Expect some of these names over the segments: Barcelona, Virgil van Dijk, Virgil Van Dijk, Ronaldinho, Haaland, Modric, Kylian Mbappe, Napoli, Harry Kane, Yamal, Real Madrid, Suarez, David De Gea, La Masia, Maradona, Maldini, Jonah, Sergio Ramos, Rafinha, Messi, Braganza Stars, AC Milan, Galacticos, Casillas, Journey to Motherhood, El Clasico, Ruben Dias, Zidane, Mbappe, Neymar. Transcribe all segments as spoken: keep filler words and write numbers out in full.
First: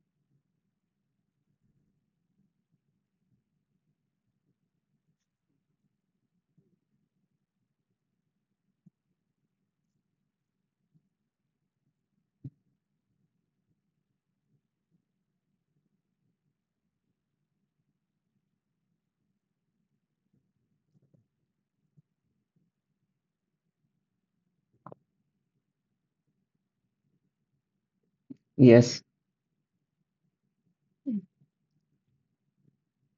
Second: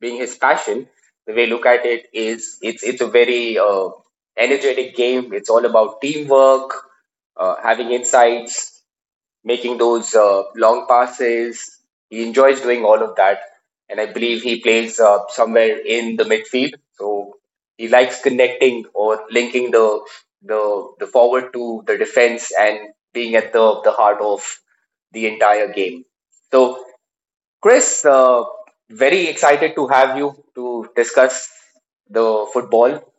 being his passion. The way I look at it is it's, it's a very uh, energetic game. It's all about teamwork, uh, having insights making those uh, long passes. He enjoys doing all of that. And I believe he plays uh, somewhere in the midfield. So he likes connecting or linking the, the, the forward to the defense and being at the, the heart of the entire game. So, Chris, uh, Yes. very excited to have you to discuss the football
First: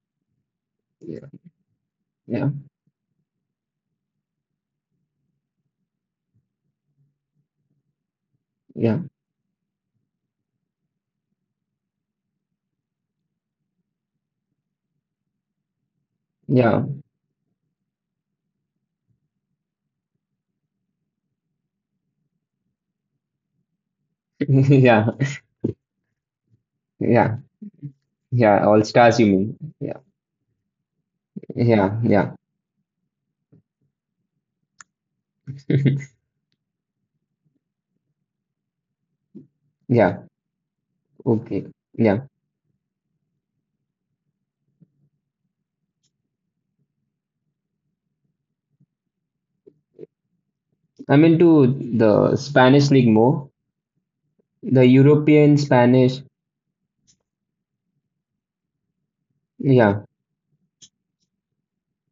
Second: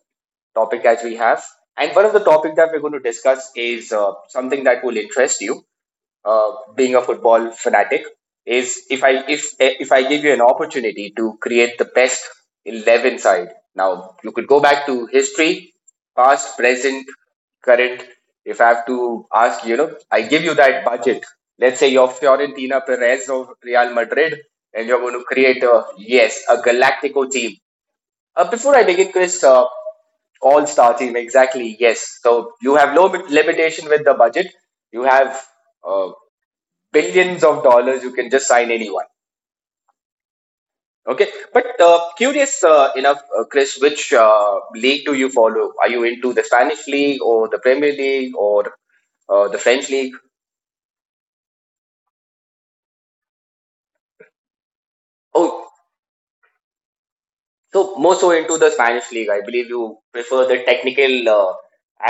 topic as we Yeah. have. And one of the Yeah. topics that we're going to discuss is uh, something that will interest you, uh, being a football fanatic, is Yeah. if I if if I give you an opportunity to create the best eleven side. Now you could go back to history, past, Yeah. present, current. If I have to ask, you know, I give you that budget. Let's say you're Fiorentina Perez of Real Madrid, and you're Yeah. going to create a, yes, a Galactico Yeah. team. Uh, Yeah. before All I begin, stars, you Chris, uh, mean? Yeah. all star team, exactly, Yeah. yes. Yeah. So you have no limitation with the budget. You have uh, billions of dollars. You can just sign anyone. Yeah. Okay, Okay. but uh, Yeah. curious uh, enough, uh, Chris, which uh, league do you follow? Are you into the Spanish league or the Premier League or uh, the French league? I'm into the Spanish league more. The European Oh, Spanish. so more so into the Spanish league. I believe you Yeah. prefer the technical uh,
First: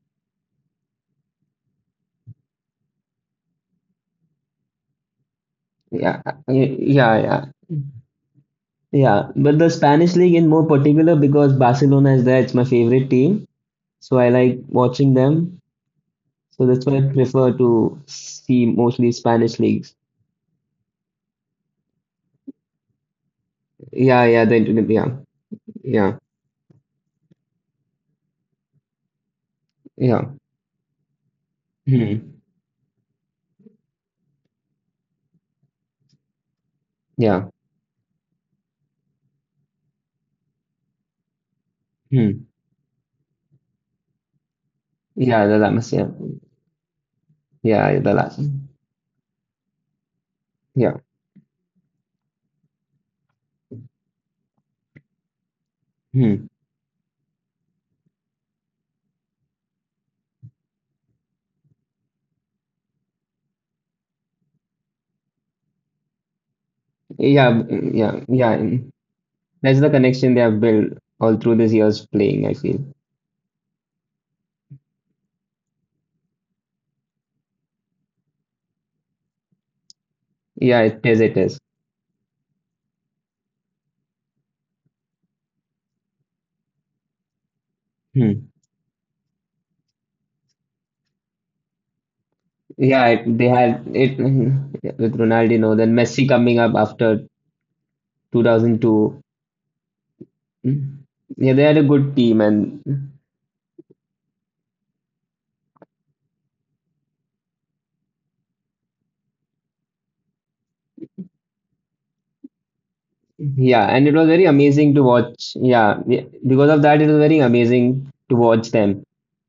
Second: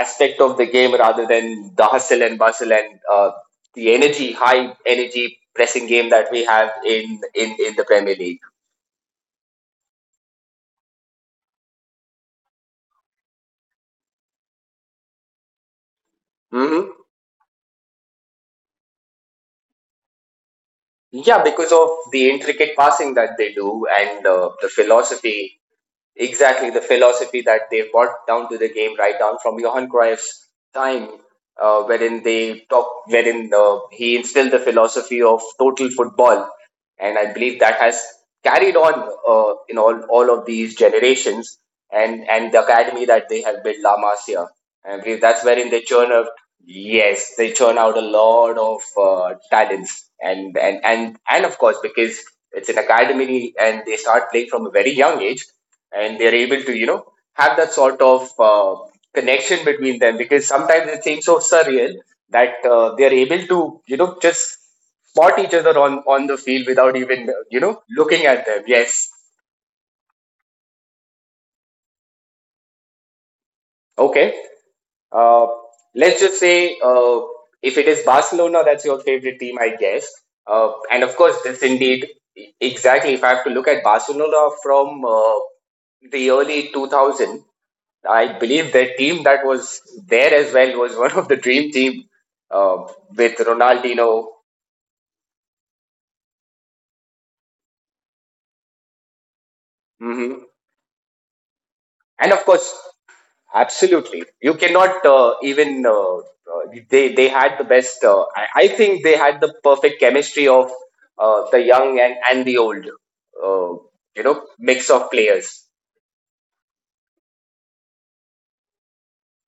aspect of the game rather than the hustle and bustle and uh, the energy, high energy pressing game Yeah. that we have Yeah. in Yeah. in in the premier League. Yeah, but the Spanish league in more particular because Barcelona is there. It's my favorite team, so I like watching them. So that's Mm-hmm. why I prefer to see mostly Spanish leagues. Yeah, because of the intricate passing that they do and Yeah, yeah, uh, the the internet. Yeah, philosophy, yeah, exactly the philosophy that they've brought down to the game, right down from Johan yeah. Cruyff's time, uh, wherein Hmm. they talk, wherein uh, he instilled the philosophy of total football, and I Yeah. believe that has carried on uh, in all all of these generations, and Hmm. and the academy that they have built, La Masia. I believe that's Yeah, the wherein they llamas. Yeah. churn out. Yes, they churn out Yeah, a the llamas. lot of uh, talents, and and Yeah. and and of course because it's an academy, and they start playing from a very young age and they're Hmm. able to, you know have that sort of uh, connection between them, because sometimes it seems so surreal that uh, they're able to you know just spot each other on on the field without even Yeah. you know mm, Yeah. looking at Yeah. them, mm. yes. That's the connection they have built all through these years playing, I feel. Okay, uh, let's just say, uh, if it is Barcelona that's your favorite team, I guess, uh, Yeah, it and of is. course, It is. this indeed, e-, exactly. If I have to look at Barcelona from uh, the early two thousand, I Hmm. believe their team that was there as well was one of the dream team, uh, Yeah, it, with they had it Ronaldinho. with Ronaldinho, then Messi coming up after twenty oh two. Hmm. Mm. Yeah, they had a good And team of course, and absolutely, you cannot, uh, even, uh, uh, they they had the best. Uh, I, I think they had the perfect chemistry of uh, the young and and the old. Uh, yeah, and it you was very know, mix amazing to of watch. players. Yeah, yeah, because of that, it was very amazing to watch them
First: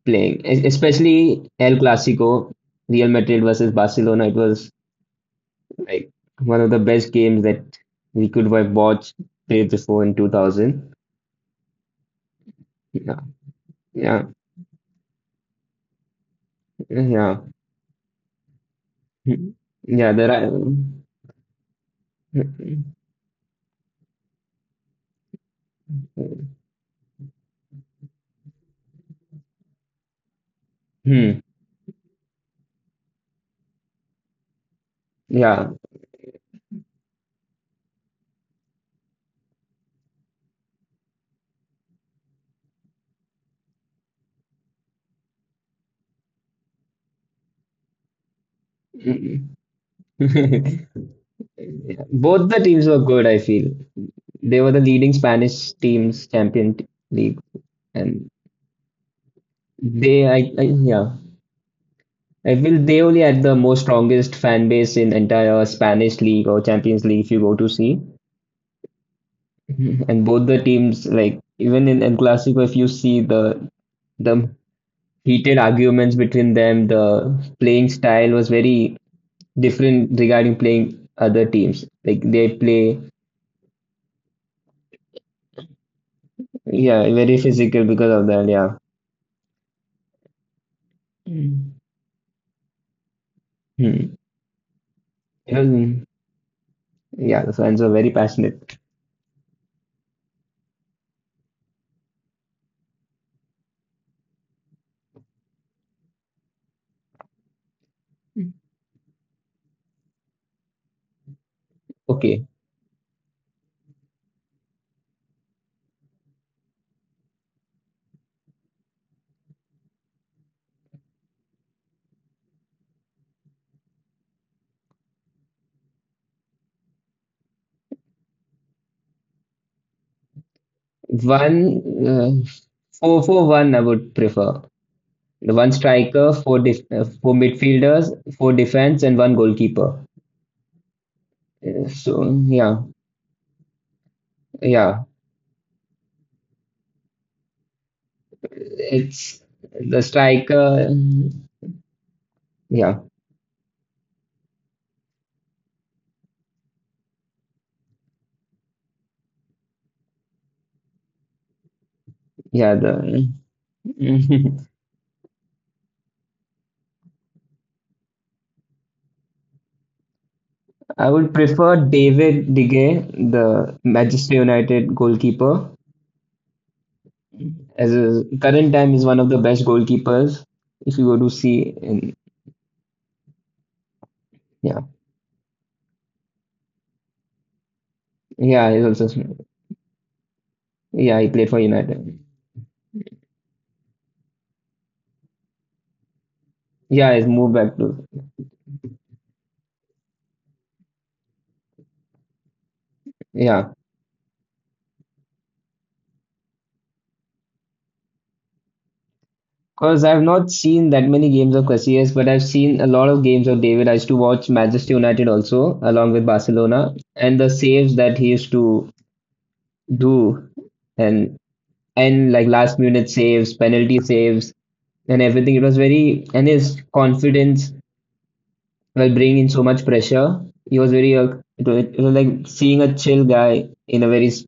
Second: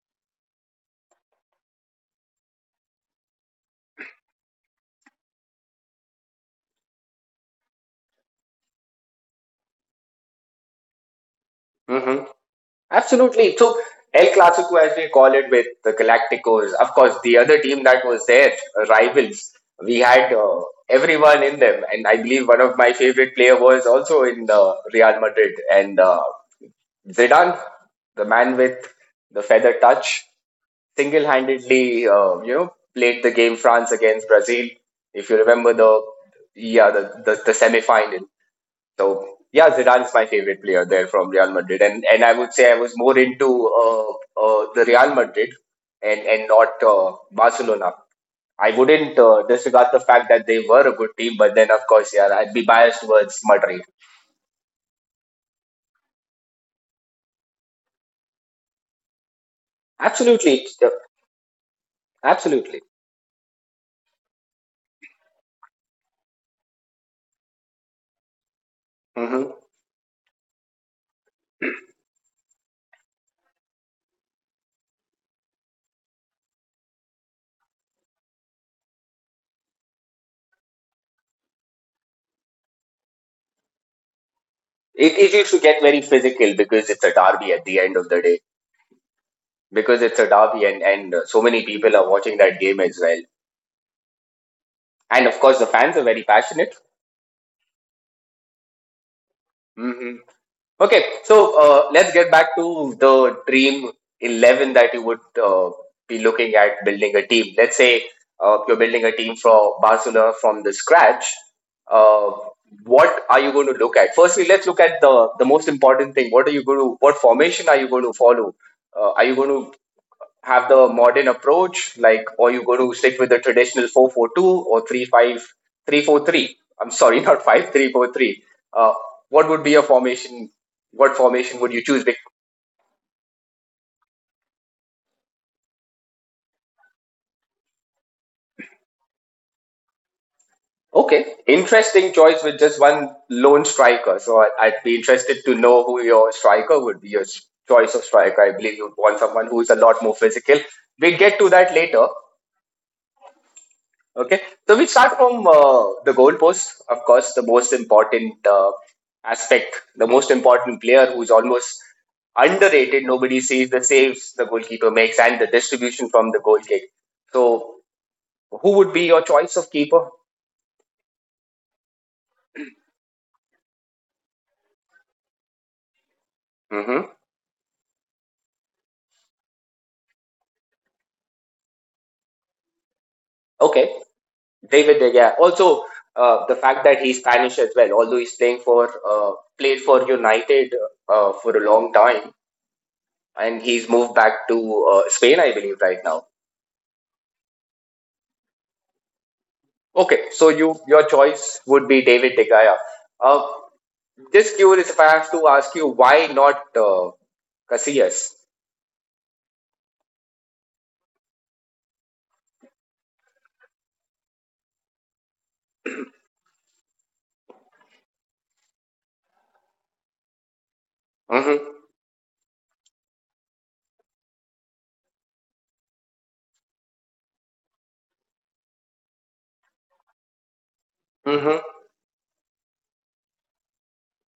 playing. Es- especially El Clasico, Real Madrid versus Barcelona. It was like one of the best games that we could have watched played before in two thousand. Mm-hmm. Yeah, Absolutely. So El yeah, Clasico, as we call it, with the Galacticos, of course, the yeah. other team that was there, uh, Hmm. rivals. We Yeah. There had are, uh, everyone in them, and I believe one of my favorite player was also in uh, Real Madrid, and uh, Zidane, the man with the feather touch, hmm, single-handedly, uh, you know, played the game France against Brazil. If you yeah. remember the, yeah, the the, the semi-final. So yeah, Zidane's my favorite player there from Real Madrid, and and I would say I was more into, uh, uh, the Real Madrid and and not uh, Barcelona. I wouldn't uh, disregard the fact that they were a good team, but then of course, yeah, Both I'd the be teams were biased good, I towards feel. Madrid. They were the leading Spanish teams, Champion League, and they, I, I Absolutely, uh, Yeah. I absolutely. will they only had the most strongest fan base in entire Spanish league or Champions League if you go to see. Hmm. Mhm. And both the teams, like even in El Clasico, if you see the the heated arguments between them, the playing style was very different regarding playing other teams. Like they play, It it used to get very physical because yeah, it's a very derby at the physical end of because the of day. that. Yeah. Because it's a derby, and and uh, so many Mm. people are watching that game as well. Hmm. And of course, the fans are Even- very passionate. yeah, the fans are very passionate. Hmm. Okay, so uh, let's get back to the dream eleven that you would uh, be looking at building a team. Let's say Mm. uh, you're building a team for Barcelona from the scratch. Uh, Okay, what are you going to look at? Firstly, let's look at the, the most important thing. What are you going to, what formation are you going to follow? Uh, are you going to have the modern approach? Like, or you going to stick with the traditional four four two or three five three four three. I'm sorry, not five three four three. Uh, what would be your formation? What formation one would you choose? Bec- uh, four four one, I would prefer. The one striker, four def uh, four midfielders, four defense, and one goalkeeper. Okay, Uh, interesting So choice with just yeah, one lone striker. So I- I'd be yeah, interested to know who your striker would be, your s- choice of striker. I believe you'd want it's someone who's a the lot more physical. striker. We'll get to that later. Yeah, Okay, so we start from uh, the goalpost. Of course, the most important uh, aspect, the most important player, who is almost yeah. underrated. The Nobody sees the saves the goalkeeper makes and the distribution from the goal kick. So, who would be your choice of keeper? I would prefer David De Gea, the Manchester United goalkeeper, Hmm. as a current time is one of the best goalkeepers. If you go to see, in, Okay, yeah, David De Gea. Also, uh, the fact that he's Spanish as well, although he's playing yeah, for he's uh, also played for United yeah he uh, played for for a long United. time, and he's moved back to uh, Spain, I believe, right now. Yeah, he's moved back to Okay, so you your choice would be David De Gea. Uh, yeah. just curious, if I have to ask you, why not uh, Casillas? Because I've not seen that many games of Casillas, but I've seen a lot of games of David. I used to watch Manchester United also, along with Barcelona, and the saves that he used to do, and Mm-hmm. and like last minute saves, penalty saves, and everything. It was very, and his confidence while bringing in so much pressure. He was very, uh, it was Mm-hmm. it was like seeing a chill guy in a very s-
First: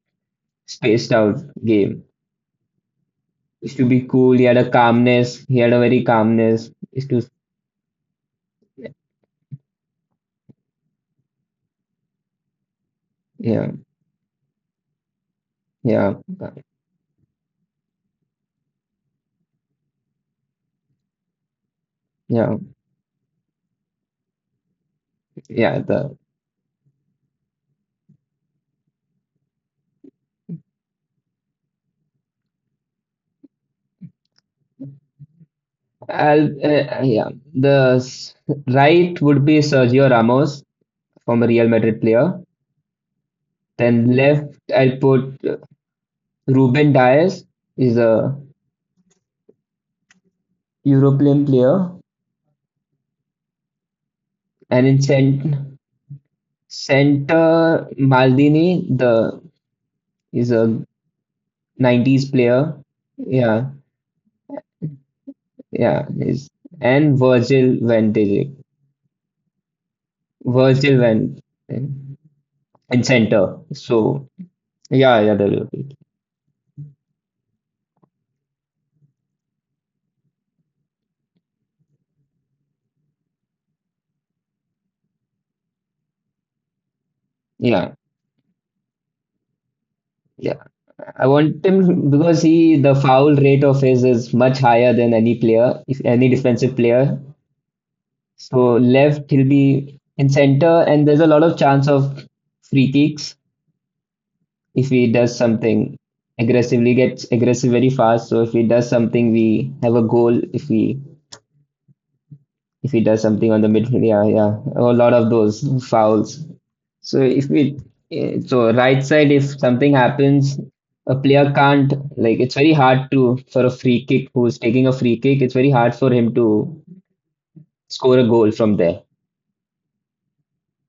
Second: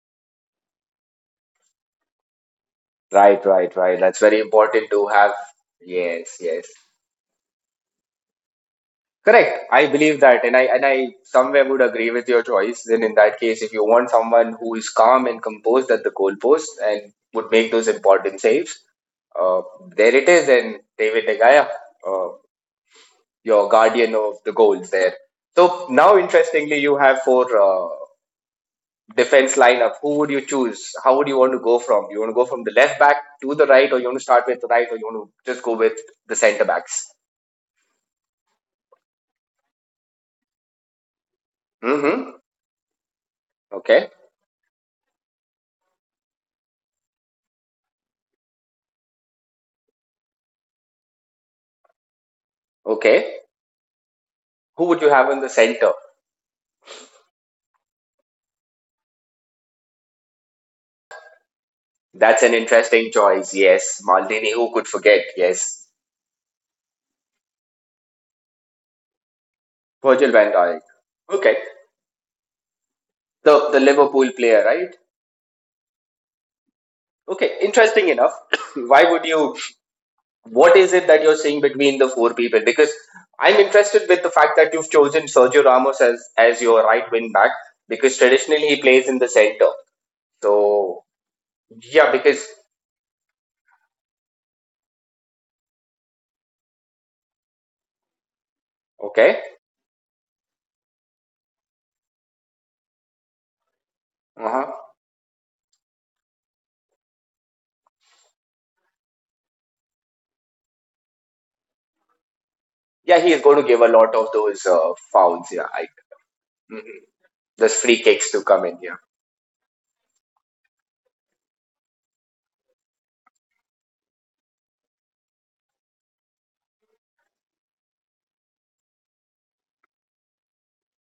spaced out game. Right, Used right, to be right. That's cool. very He had a important to have. calmness. He had a very Yes, yes. calmness. Used to, Correct. I believe that, and I and I somewhere would agree with your choice. Then in that case, yeah. if you want someone who is calm and composed at the Yeah, uh, goalpost and would make those important saves, uh, there it is. And David De Gea. Uh, yeah, your guardian of the goals there. So yeah. now, The interestingly, you have four uh, defense lineup. Who would you choose? How would you want to go from? You want to go from the left back to the right, or you want to start with the right, or you want to just go with the I'll, centre backs? uh, yeah, the s- right would be Sergio Ramos, former Real Madrid Mm-hmm. player. Okay. Then left, I'll put uh, Ruben Dias, is a European player, Okay. Who and would you in have in the cent centre? center Maldini, the is a nineties That's an player. interesting choice. Yeah, Yes, Maldini. Who could forget? Yes, yeah, is and Virgil van Dijk, Virgil Van Dijk. Virgil van Okay, in the center. the Liverpool So player, right? yeah, yeah, there will be. Okay, interesting enough. Why would you what is it that you're seeing between the four people? Because I'm interested with the fact that you've chosen Sergio Ramos as as your right wing back, Yeah, because traditionally he plays in the center. yeah. So I want yeah, him because, because he the foul rate of his is much higher than any player, if any defensive player. So okay, left he'll be in center, and there's a lot of chance of free kicks uh-huh. if he does something aggressively, gets aggressive very fast. So if he does something, we have a goal if we if he Yeah, he does is going something to on give the a lot midfield. of Yeah, those uh, yeah, a lot of fouls. those Yeah, I, fouls. hmm So if those we, free kicks to eh, come in. so Yeah, right side, if something happens, a player can't like it's very hard to for a free kick who's taking a free kick. It's very hard for him to score a goal from there.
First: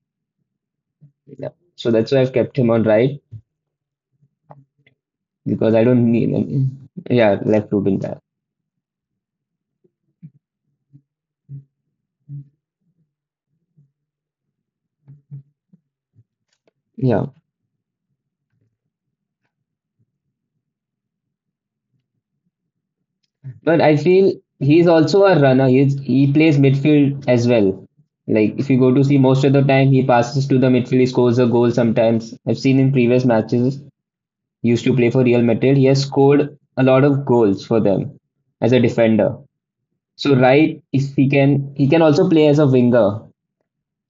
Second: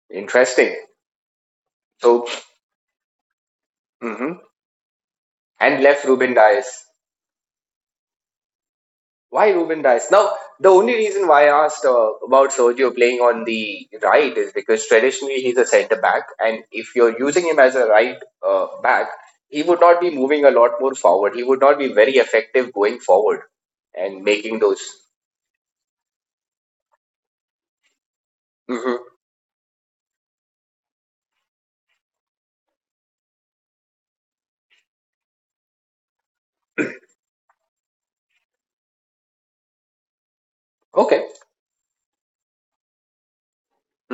interesting. Yeah. So that's why So, I've kept him on right hmm because and I left don't need Ruben Dias. yeah left root in that. Why Ruben Dias? Now, the only reason why I asked uh, about Sergio playing on the right is because traditionally he's a centre back, and if you're Yeah. using him as a right uh, back, he would not be moving a lot more forward. He would not be very effective going forward But I and feel making those. he's also a runner. He's, he plays midfield as well. Like if you go to Hmm. see most of the time he passes to the midfield, he scores a goal sometimes. I've seen in previous matches he used to play for Real Madrid. He has scored a lot of goals for them as a defender. So right, if Okay. he can he can also play as a winger.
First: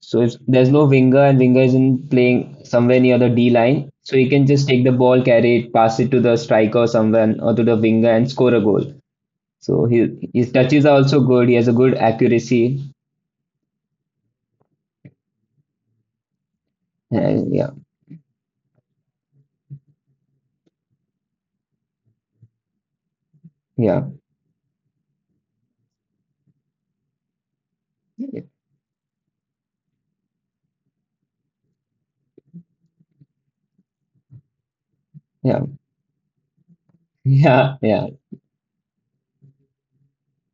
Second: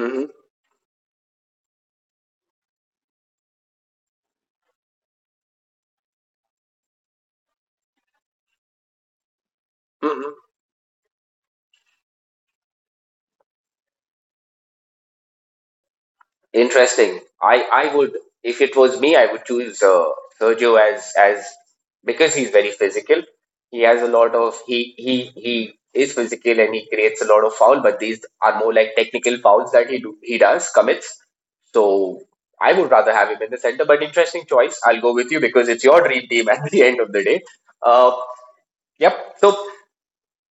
So if there's no winger and winger isn't playing somewhere near the D line, so he can just take the ball, carry it, pass it to the striker or someone or to the winger and score a goal. So he, Hmm. his touches are also good. He has a good accuracy. Interesting. Uh, I yeah, I would if it was me, I would choose uh, Sergio as as because he's very physical. He has yeah, a lot of he he he is physical and he creates a lot of foul, but these are more like technical fouls that he do he does commits. So I would rather have him in the center. But interesting choice. I'll go with you, yeah, because it's your dream team at the end of the day. yeah, yeah. Uh, yep. So,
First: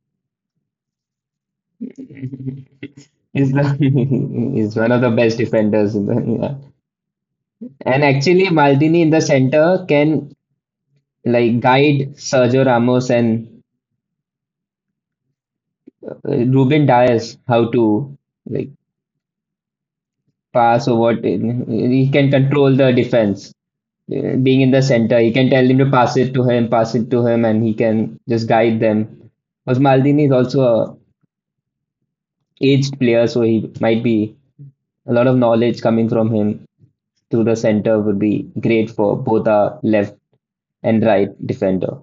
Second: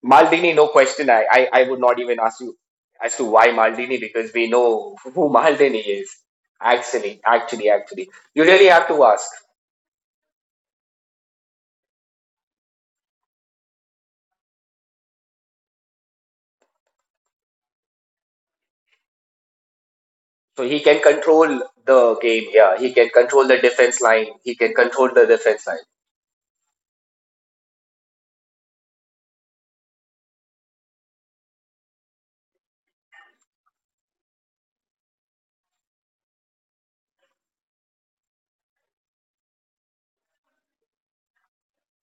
Maldini, no question. I, I, I would not even ask you as to why He's the, Maldini, because we he's one know of the who best Maldini defenders. In is. the, yeah. Actually, actually, And actually, you actually, really have Maldini to in the ask. center can like guide Sergio Ramos and uh, Ruben Dias how to like So he pass or can what. control He the can game control here. the He can control defense. the defense line. Uh, He Being in can the control center, the he can tell defense him line. to pass it to him, pass it to him, and he can just guide them. Because Maldini is also a aged player, so he might be a lot of knowledge coming from him through the center would be great for both our left and right defender.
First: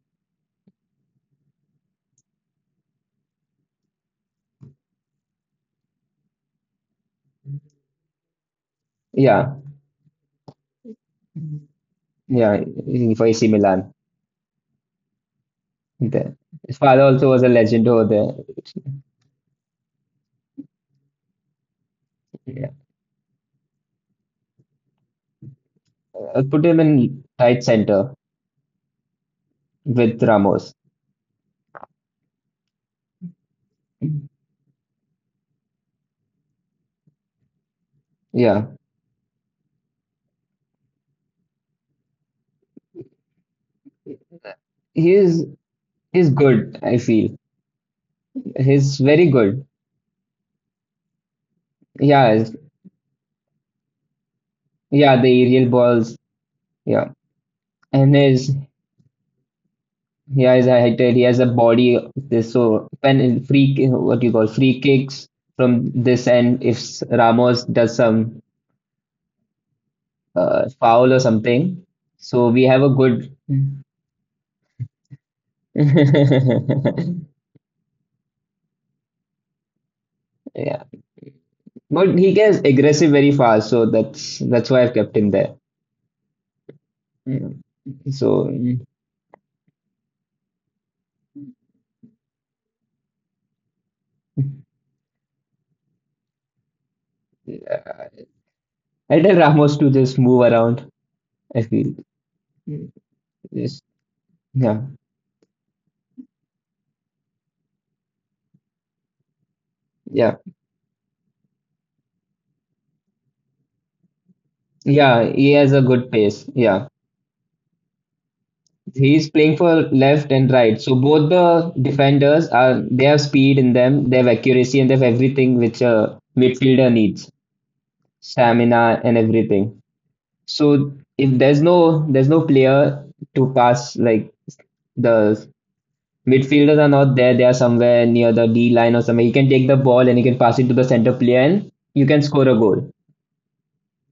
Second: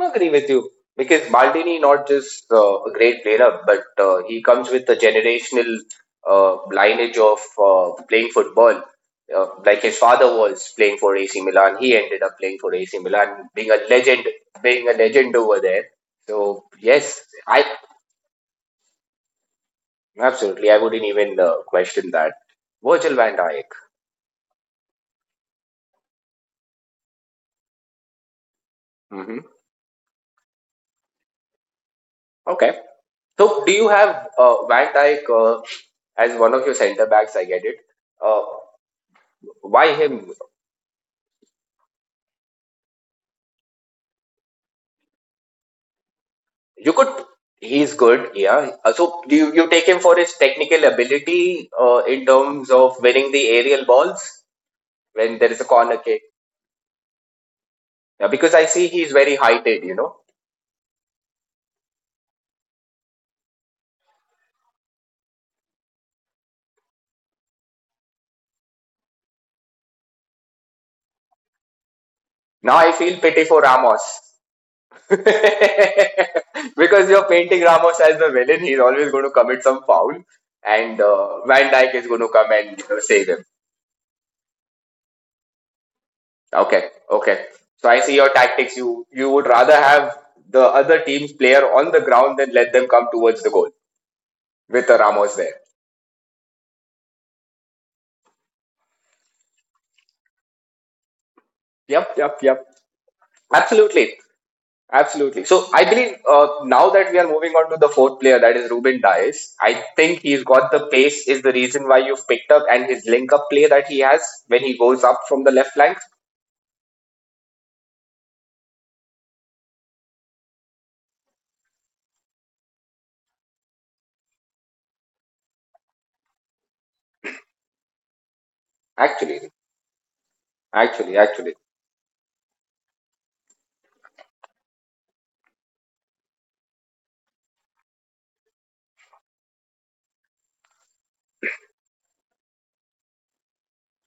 I agree with you, because Maldini not just uh, a great player, but uh, he comes with a generational uh, lineage of uh, playing football. Uh, Yeah, like his father was playing for A C Milan, he ended up yeah. playing for A C If I see Milan, being a Milan, legend, being a legend over there. The- So his father yes, also was a I, legend over there. absolutely, I wouldn't even uh, question that. Yeah. Virgil van Dijk. I'll put him in right center Hmm. with Ramos. Okay. So do you have uh, Van Dijk uh, as one of your centre backs? I get it. Uh, Yeah, why him? he is is good. You I could. feel He's good. Yeah. Uh, he's So very do you, good. you take him for his technical ability uh, in Yeah, his- terms of winning the aerial balls yeah. when The there is a aerial corner balls. kick? Yeah, and Yeah, his because I see he's very heighted. You know. He has a height, he has a body. Of This so when free ki- what you call free kicks from this end. If s- Ramos does some uh, foul or something, so we Now have a I feel good. pity for Ramos. Because you're painting Ramos as the villain, he's always going to commit some foul, Yeah, and uh, Van Dijk is but going to he come gets and you know, aggressive save very him. fast, so that's that's why I've kept him there. Okay, okay. Mm. So I see your So tactics. mm, You you would rather have the other team's player on the ground than let them come towards the goal, with Ramos there. yeah. I tell Ramos to just move around. I feel Yep, yep, yep. Mm. Yes. Absolutely. yeah, Absolutely. So I believe uh, now that we are moving on to the fourth player, that is Ruben Dias, I think yeah, he's got the pace is the reason why you've picked up, and his link up play that he has when he goes yeah. up from He the has left a flank. good pace. Yeah. He's playing for left and right. So both the defenders are they have speed in them, they have accuracy, and they have everything which a midfielder needs, stamina and Actually, everything. So actually, if actually. there's no there's no player to pass, like the midfielders are not there, they are somewhere near the D line or somewhere. He can take the ball and he can pass it to the center player, and you can score a goal.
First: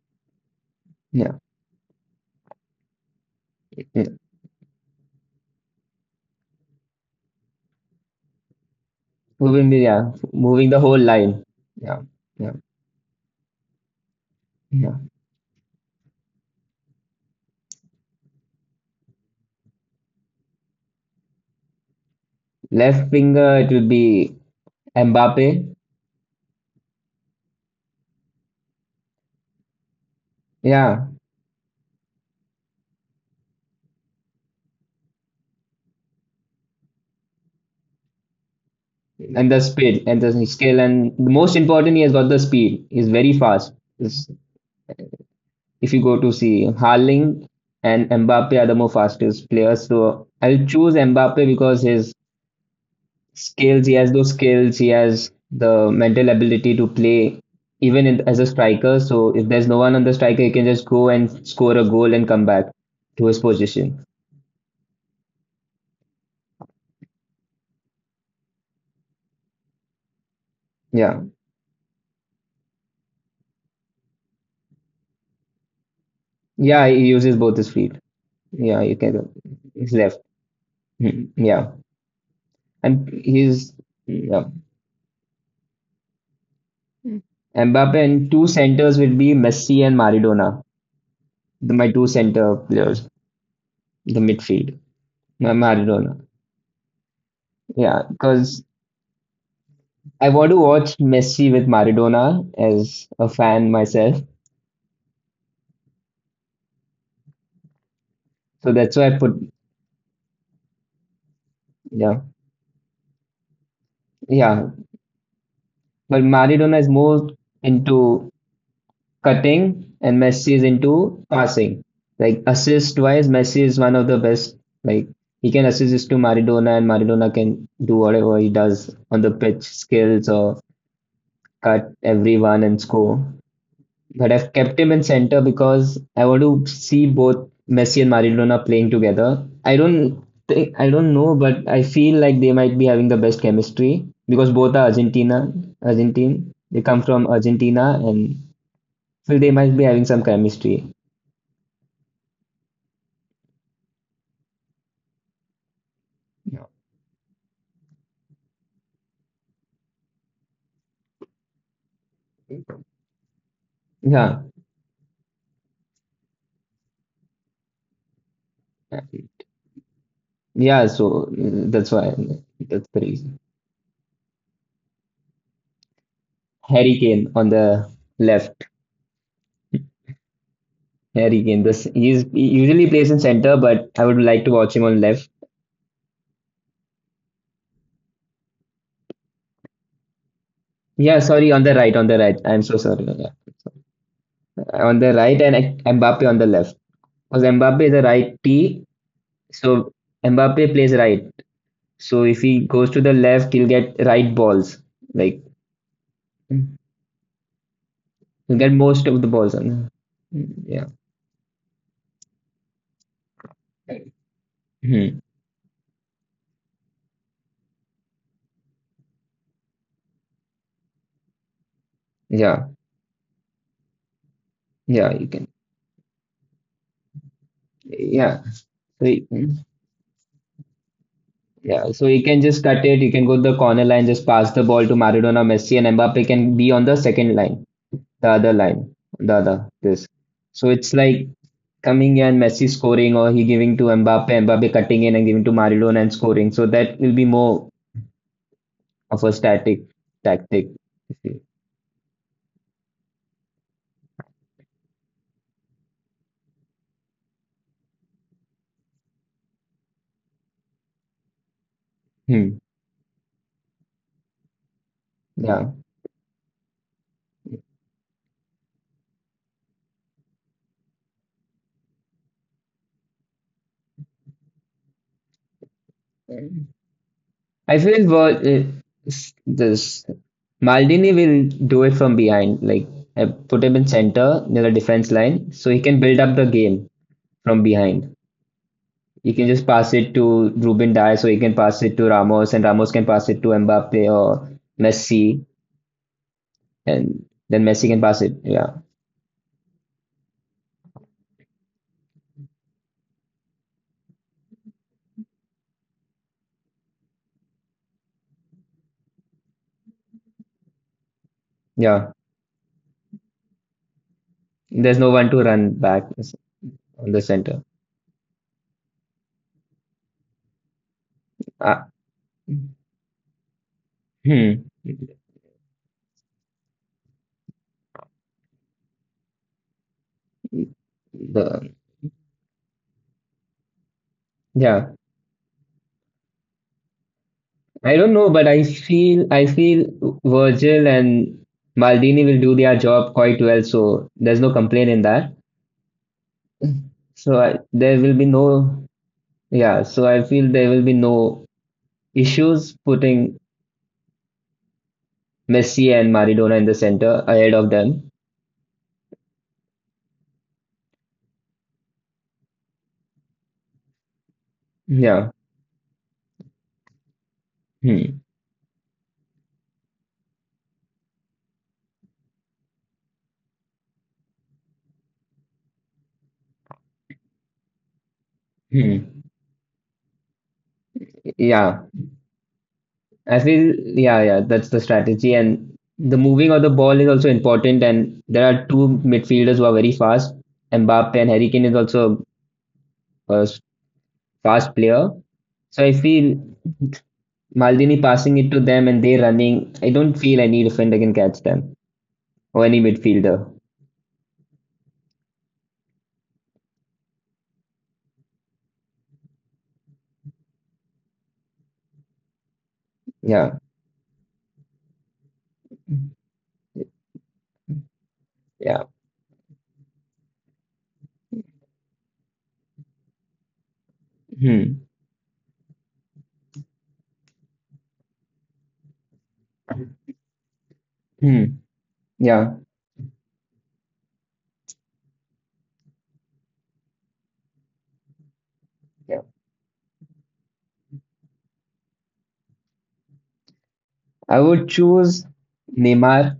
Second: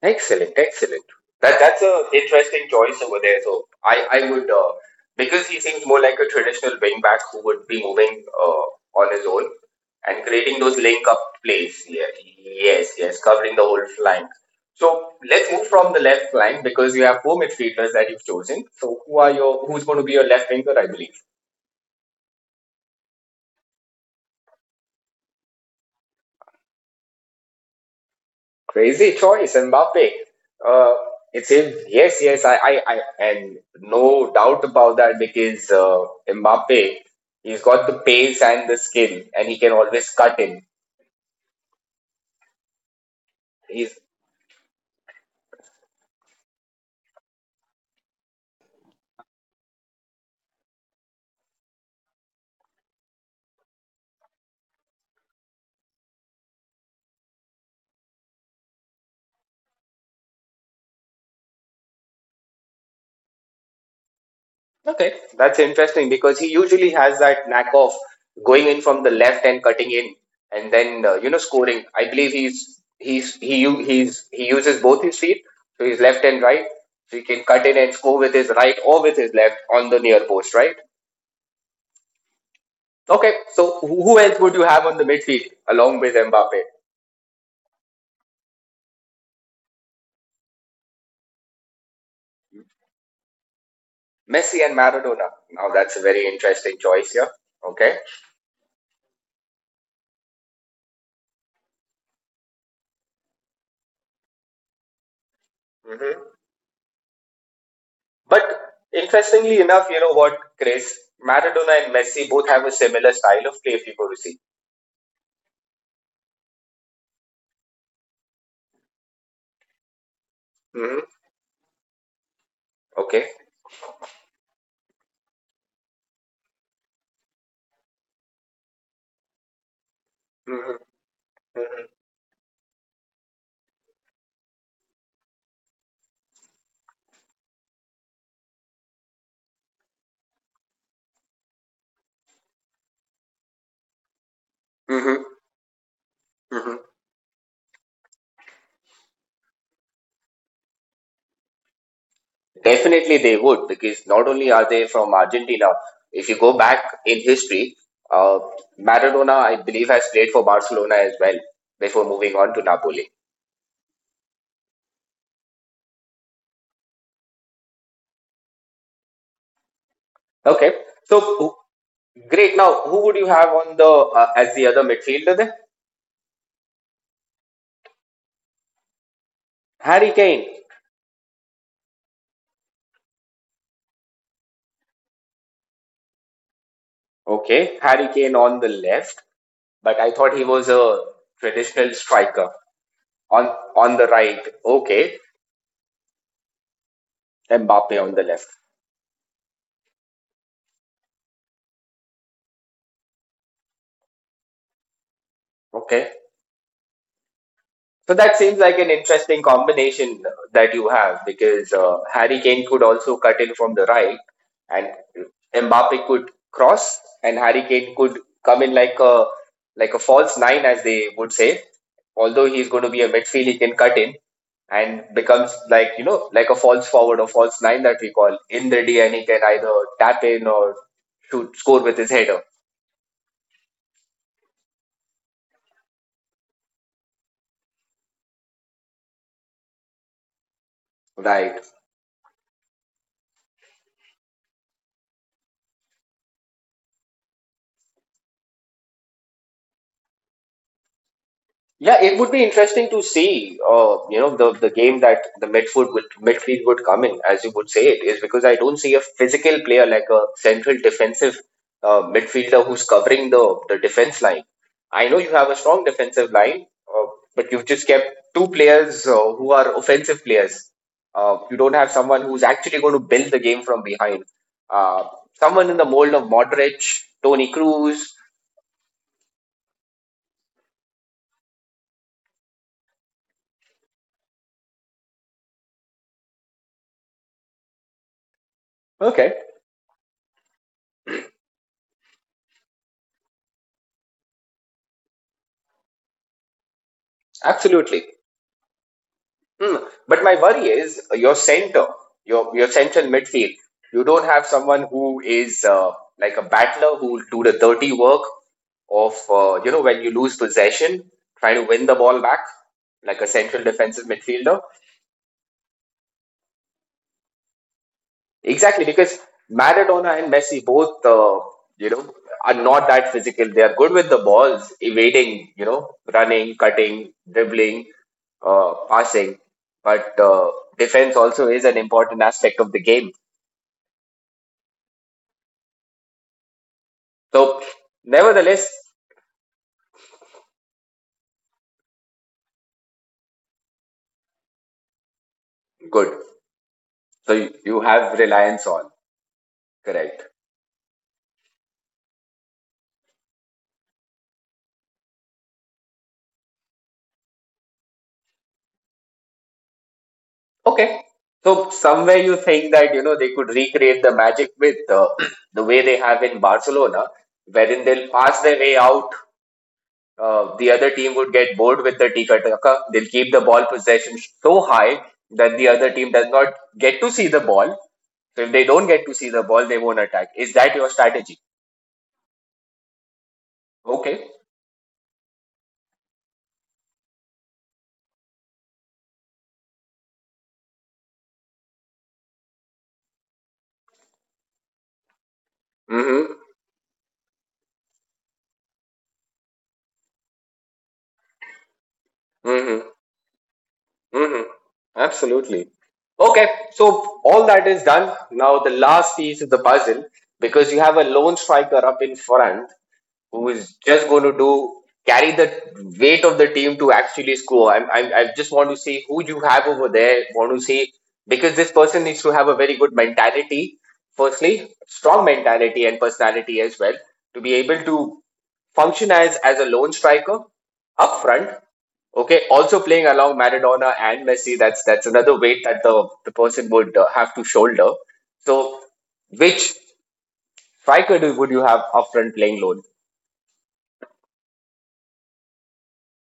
Excellent, excellent. That that's a interesting choice over there. So I I would uh, because he seems more like a traditional wing back who would be moving uh, on his own Moving the yeah, and creating moving those the whole link up line. plays. Yeah, yes, yes, covering the whole flank. So let's move from the left flank because you have four midfielders that you've chosen. So who are your who's going to be your left winger? I believe. Left winger it will be Mbappe. Crazy choice, Mbappe. Uh, Yeah, it seems yes, yes. I, I, I, and no doubt about that because uh, Mbappe, he's got the pace and the skill, and and he the can speed always and cut the in. skill and the most important he has got the speed. He's very fast. He's Is if you go to see Haaland and Mbappe are the more fastest players. So I'll choose Mbappe because his skills, he has those skills, he has the mental ability to play even in, as a striker. So if there's no one on the striker, he can just go and score a goal and come back to his position. okay. That's interesting because he usually has that knack of going in from the left and cutting in, and Yeah, then uh, you know scoring. I believe he's he's he u- he's he uses both his feet, so his left and right. yeah, he So uses he both can his cut feet. in and score with his Yeah, right you or can. with his left His on the left. near post, right? Hmm. Yeah, and Okay, he's so who yeah. else would you have on the midfield along with Mbappe? Mbappe and two centers will be Messi and Maradona. The, my two center players, the midfield, Messi and Maradona. Ma- Now that's a Maradona. very interesting choice here. Yeah, Okay. because I want to watch Messi with Maradona as a fan myself. Hmm. But So that's why I put, interestingly enough, you know what, Chris? Maradona and yeah, Messi both have a similar style of play if you go to see. yeah. But Maradona is more into cutting and Messi is Hmm. into passing. Like assist wise, Okay. Messi is one of the best. Like he can assist this to Maradona and Maradona can do whatever he does on the pitch, skills or Hmm. Hmm. cut everyone and score. But I've kept him in center because I want to see both Messi and Maradona playing together. I don't think I don't know, but I feel like they might be having the best chemistry because both are Hmm. Argentina, Argentine. They Hmm. come from Argentina, and so they might be having some chemistry. Definitely they would because not only are they from Argentina, if you go back in history, uh, Maradona, I believe, has played for Barcelona as well before moving on to Napoli. Yeah, yeah. Okay. So uh, that's So why that's great. the Now, reason. who would you have on the uh, as the other midfielder then? Harry Kane on the left. Harry Kane. Harry Kane. This he's he usually plays in center, but I would like to watch him on left. Okay, Harry Kane on the left, but I thought he was a Yeah, sorry, on the right, on traditional the right. I'm striker so sorry. On the on on the right. on the Okay, right and Mbappe on the left. Because Mbappe is a Mbappe on right the left. T, so Mbappe plays right. So if he goes to the left, he'll get right balls. Like Okay, he'll so that seems get like an most of the balls interesting on. combination Yeah. that you have because uh, Harry Kane could also cut in from the right, and Hmm. Mbappe could cross and Harry Kane could come in like a like a false nine as they would say. Although Yeah. he's going to be a midfield, he can cut in Yeah, and you can. becomes like you know like a false forward or false nine that we Yeah. call in the So D, he- and he can either tap in or shoot yeah, score so with he his can header. just cut it. He can go to the corner line, just pass the ball to Maradona, Messi, and Mbappe can be on the second line. The other line, the other this. So it's like Right. coming and Messi scoring, or he giving to Mbappe, Mbappe cutting in and giving to Maradona and scoring. So that will be more of a static tactic. Yeah, it would be interesting to see, uh, you know, the, the game that the midfield would midfield would come in, as you would say it, is because I don't see a physical player like a central defensive uh, Hmm. midfielder who's covering the, the defense line. I know you Yeah, have a strong defensive line, uh, but you've just kept two players uh, who are offensive players. Uh, you don't have someone who's actually going to build the game from behind. Uh, Someone in the mold of Modric, Tony I feel Cruz. what uh, s- this Maldini will do it from behind. Like I put him in center near the defense line, so he can build up the game from behind. You can Okay, just pass it to Ruben Dias, or you can pass it to Ramos, and Ramos can pass it to Mbappe or Messi, and then Messi can absolutely. pass it. Yeah, Hmm. But my worry is uh, your center, your your central midfield. You don't have someone who is uh, like a battler who will do the dirty work of uh, you know when you lose possession, trying to win the yeah. ball back like a central defensive midfielder. There's no one to run back on the center. Exactly because Maradona and Messi both uh, Uh, you know are not that physical. They are good with the hmm. balls, evading, you know, running, cutting, dribbling, uh, passing. But uh, defense also The, is an important aspect of the game. yeah, So, I don't know, but I nevertheless, feel I feel Virgil and Maldini will do their job quite well, so there's no complaint in that. good. So So, I, you you there will be have reliance no, on, Yeah, so I correct? feel there will be no issues putting Messi and Maradona in the center ahead of them. Okay. So, somewhere you think that, you know, they could recreate the magic with uh, Yeah. the way they have in Barcelona, wherein Hmm. they'll pass their way out. Uh, the other team would get bored with the tiki taka. They'll keep the ball possession so high that the other team does not get to see the ball. So, if they don't get Hmm. to see the ball, they won't attack. Is that your strategy? Yeah. I feel, yeah, Okay. yeah, that's the strategy. And the moving of the ball is also important. And there are two midfielders who are very fast. Mbappe and Harry Kane is also a s- fast player. So I feel Mm-hmm. Maldini passing it to them and they running. I don't feel any defender can catch them or any midfielder. Hmm. Absolutely. Okay, so all that is done. Now the last piece of the puzzle, because you have a lone striker up in front Yeah. who is just going to do carry the weight of the team to actually score. I'm, I'm, I just want Yeah. to see who you have over there. Want to see because this person needs to have a very good mentality. Hmm. Firstly, strong mentality and personality as well to be able to function as as a lone striker up front. Hmm. Okay, Yeah. also playing along Maradona and Messi, that's that's another weight that the, the person would uh, have to shoulder. So, Yeah. which striker do, would you have up front playing lone? I would choose Neymar.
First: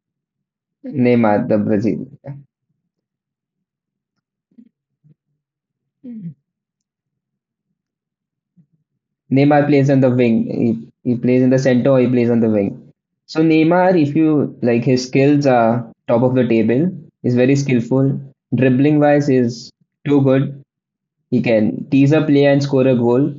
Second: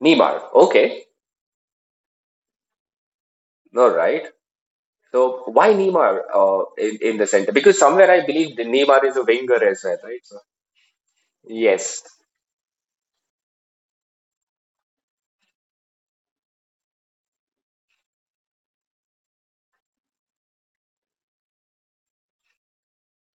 Neymar. Okay, Neymar, the Brazil. all right. So, why Neymar uh, in, in the center? Because somewhere I believe the Neymar is a winger Neymar as plays well, on the right? So, wing. He, he plays in the center or yes. he plays on the wing. So Neymar, if you like, his skills are top of the table. He's very skillful. Dribbling wise is too good. He can tease a play and score a goal.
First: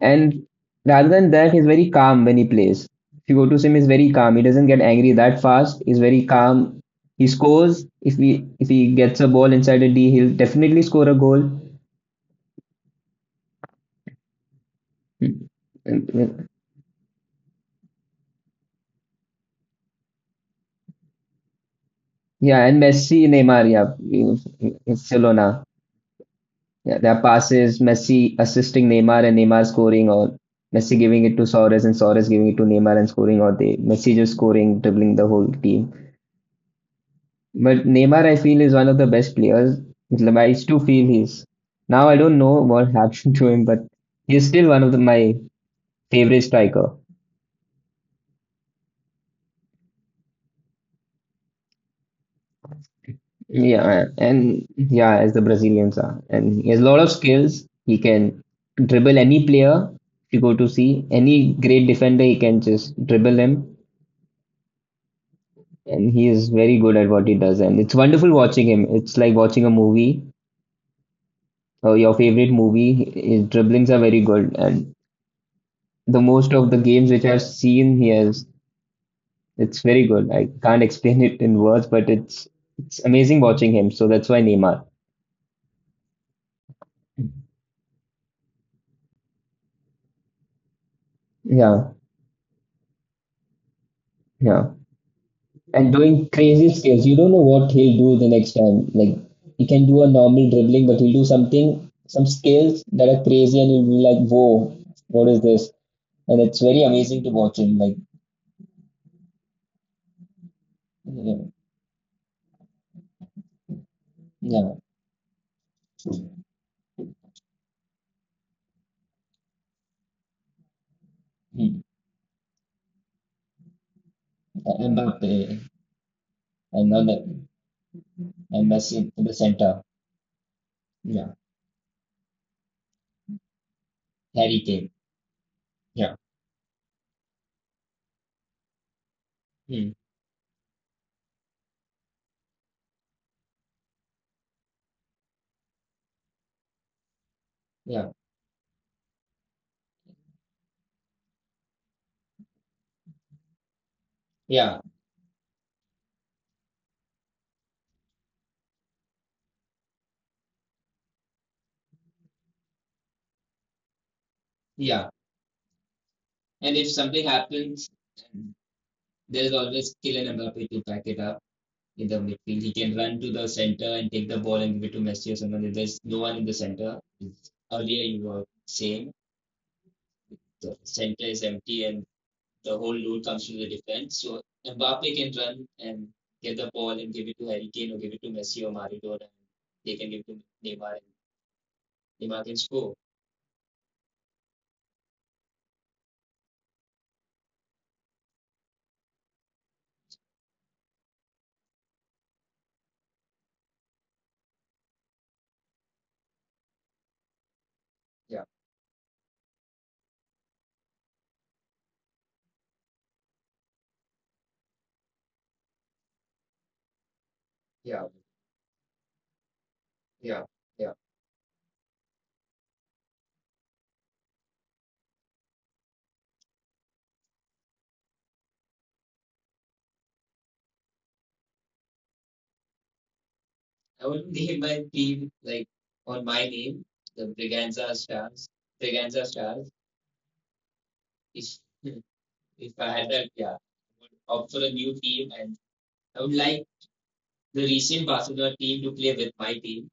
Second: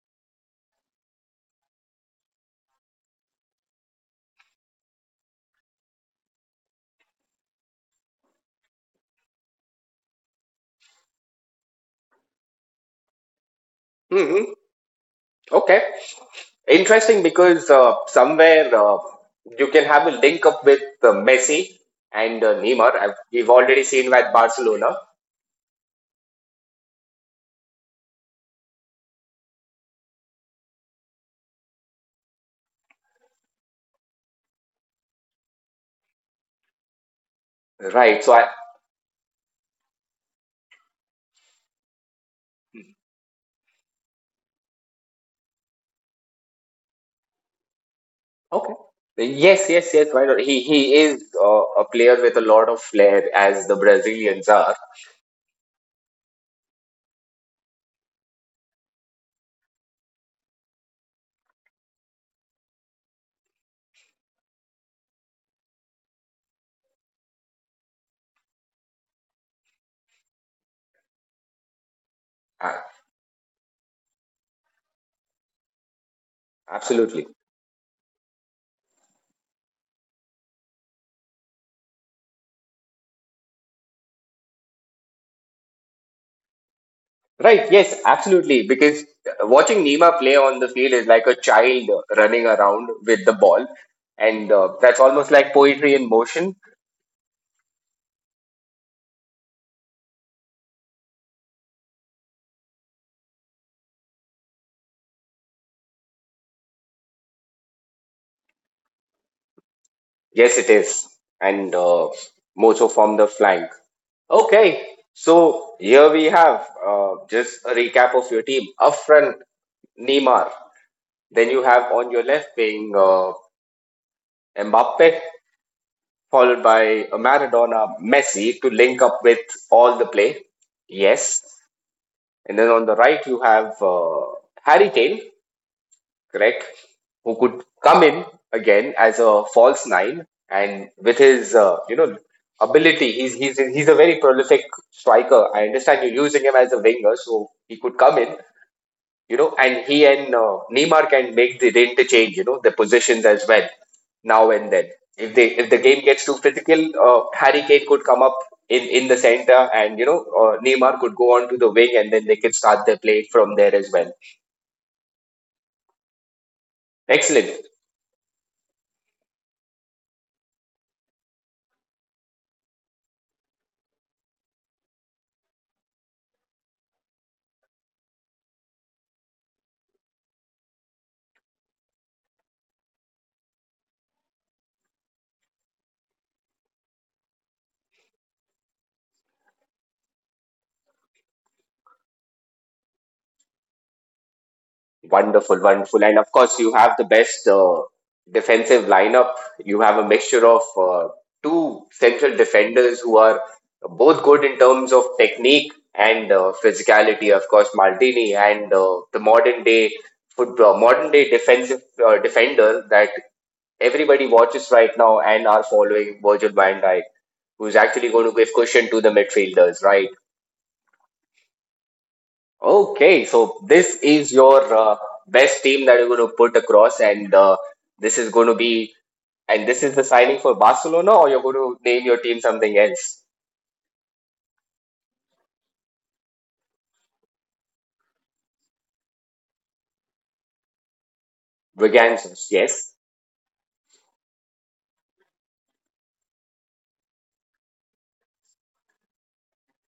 And rather than that, he's very calm when he plays. If you go to him, he's very calm. He doesn't get angry that fast. He's very calm. He scores. If he if he gets a ball inside a D, he'll definitely score a goal. Hmm. Okay, interesting because uh, somewhere uh, you can have a link up with uh, Messi and uh, Yeah, and Neymar. I've, Messi, we've Neymar, already yeah, seen that in- in- in Barcelona. Barcelona. Yeah, their passes, Messi assisting Neymar and Neymar scoring, or Messi giving it to Suarez and Suarez giving it to Neymar and scoring, or they Messi just scoring, dribbling the whole team. But Right. Neymar, So I I, feel, is one of the best players. Like, I used to feel he's now I don't know what happened to him, but he's still one of the, my favorite striker. Okay. Yes, yes, yes. Why not? He he is uh, a player with a lot of flair, as the Yeah, Brazilians and are. yeah, as the Brazilians are, and he has a lot of skills. He can dribble any player. If you go to see any great defender, he can just dribble him, and he is very good at what he does. And it's wonderful watching him. It's like watching a movie or your favorite movie. A- His dribblings are very good, and the most of the games which Absolutely I've seen, he has. It's very good. I can't explain it in words, but it's it's amazing watching him. So that's why Neymar. right. Yes, absolutely. Because uh, watching Nima play on the field is like a child Yeah, running around with the ball, and uh, yeah, that's almost like and poetry in doing motion. crazy skills. You don't know what he'll do the next time. Like he can do a normal dribbling, but he'll do something, some skills that are crazy, and you'll be like, "Whoa, what is this?" And it's very amazing to watch him. Like, Yes, it is. yeah, And uh, more so from the flank. yeah. Okay, so here we have uh, just a recap of your team. Up front, Neymar. Then you Hmm. have on your left wing. Mbappe, followed by a Maradona, Messi to link up with all the play. Yes. And then on the right, you have uh, Harry Kane, correct, who could come in again as a false nine. And with his, uh, you know, ability, he's, he's, he's a very prolific striker. I understand you're using him as a winger, so he could come in, you know, and he and uh, Neymar can make the, the interchange, you know, the positions as well now and Yeah, then. If they if the game gets too critical, uh, Harry Kane could come up in in the center, and you know, uh, Neymar could go on to the wing, and then they could start their play from there as well. yeah. And if something Excellent. happens, there's always Kylian Mbappe to pack it up in the midfield. He can run to the center and take the ball and give it to Messi or someone. If there's no one in the center, earlier you were saying the center is empty and the whole load comes to the defense. So Mbappe can run and get the ball and give it to Harry Kane or give it to Messi or Maradona. They can give it to Neymar and Neymar can score. Wonderful, wonderful. And of course, you have the best uh, defensive lineup. You have a mixture of uh, two central defenders who are both good in terms of technique and uh, physicality. Of course, Maldini and uh, the modern day football, modern day defensive uh, defender that everybody watches right now and are following Virgil van Dijk, who's actually going to give cushion to the midfielders, right? Okay, so this is your uh, best team that you're going to put across, and uh, this is going to be, and this is the signing for Barcelona, or you're going to name your team something else? I would name my team like on my name, the Braganza Stars. Braganza Stars. If Brigands, if I yes. had that, yeah, I would opt for a new team and I would like the recent Barcelona team to play with my team.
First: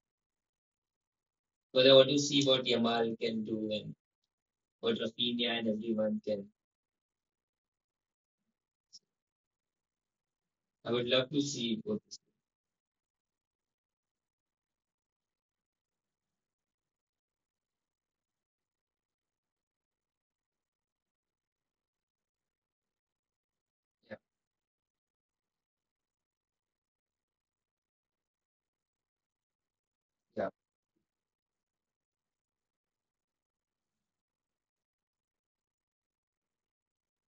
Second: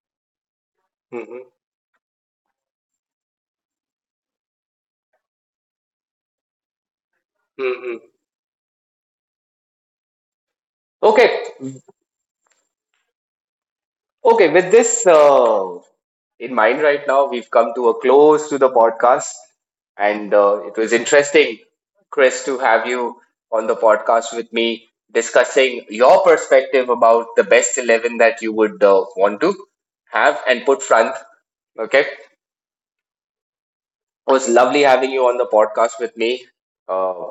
Hmm. But I want to see what Yamal can do and what Rafinha and everyone can. Hmm. I would love Okay, to see both. okay. With this uh, in mind right now. We've come to a close to the podcast, and uh, it was interesting, Chris, to have you on the Yeah, podcast with me discussing your perspective about the best eleven that you would uh, want to have yeah. and put front. Okay. It was lovely having you on the podcast with me. Uh,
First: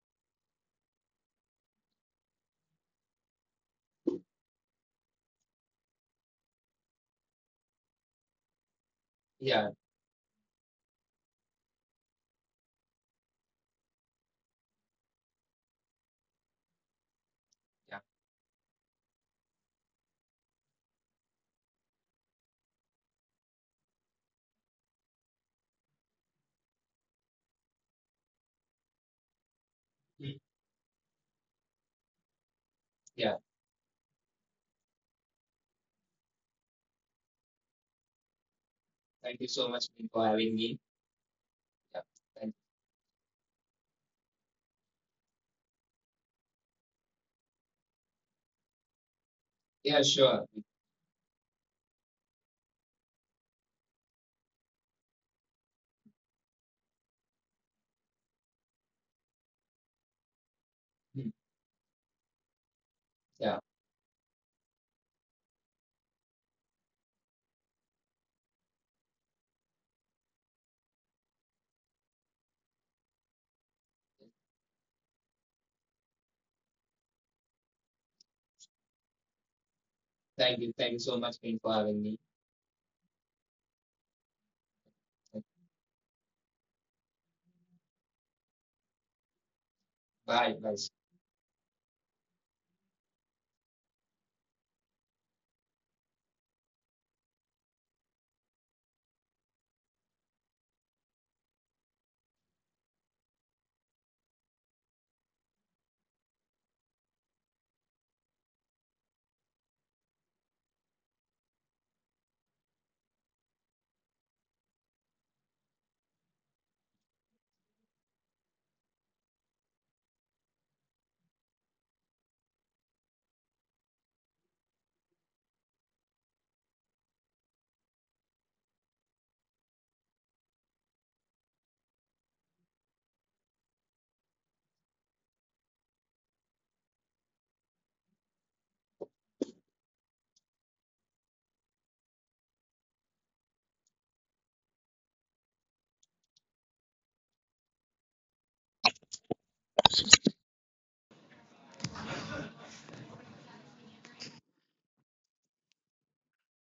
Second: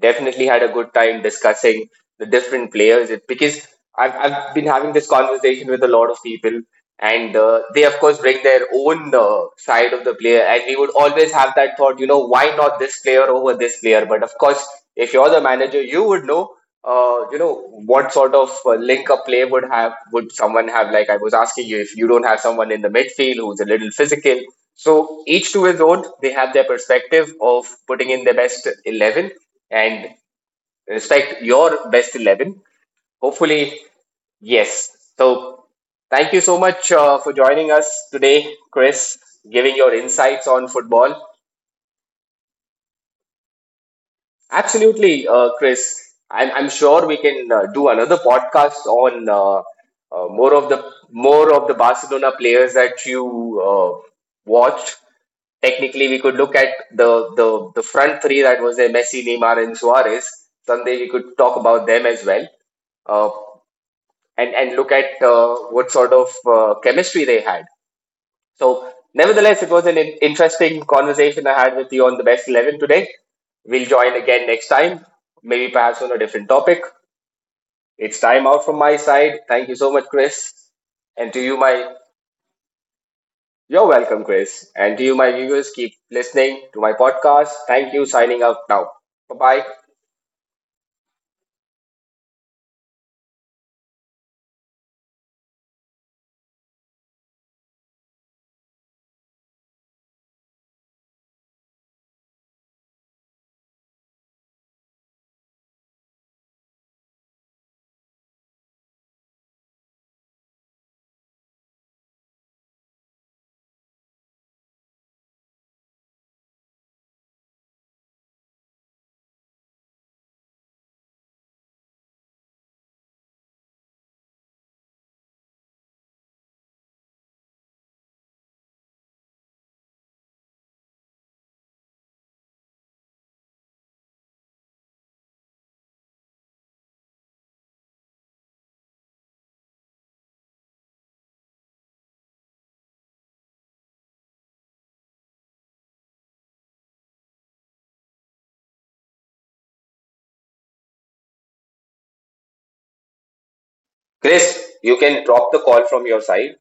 Definitely had a good time discussing the different players It- because I've, I've been having this conversation with a lot of people, and uh, they, of course, bring their own uh, side of the player. And we would always have that thought, you know, why not this player over this player? But of course, if you're the manager, you would know. Uh, you know what sort of uh, link a player would have would someone have like I was asking you if you don't have someone in the midfield who's a little physical, so each to his own, they have their perspective of putting in their best eleven and respect your best eleven. Yeah, Hopefully, yes. So, thank you so much uh, for joining us today, Chris, thank you so giving much, your Pin, for insights having on me. football. Yeah, thank, Absolutely, uh, Chris. I'm, I'm sure we can uh, do another podcast on uh, yeah, uh, sure. more of the more of the Barcelona players that you uh, watched. Technically, we could look at the, the the front three that was there: Messi, Neymar, and Suarez. Someday we Hmm. could talk about them as well, uh, Yeah, and and look at uh, what sort of uh, chemistry they had. So, nevertheless, it was an interesting conversation I had with you on the best eleven today. We'll join again next time, maybe perhaps on a different topic. It's time out from my side. Thank you so much, Chris. thank you, thank you so And much, to you, Pin, for my having me. you're welcome, Chris. And to you, my viewers, keep listening to my podcast. Thank you. Signing out now. Bye bye. Bye, bye. Chris, you can drop the call from your side.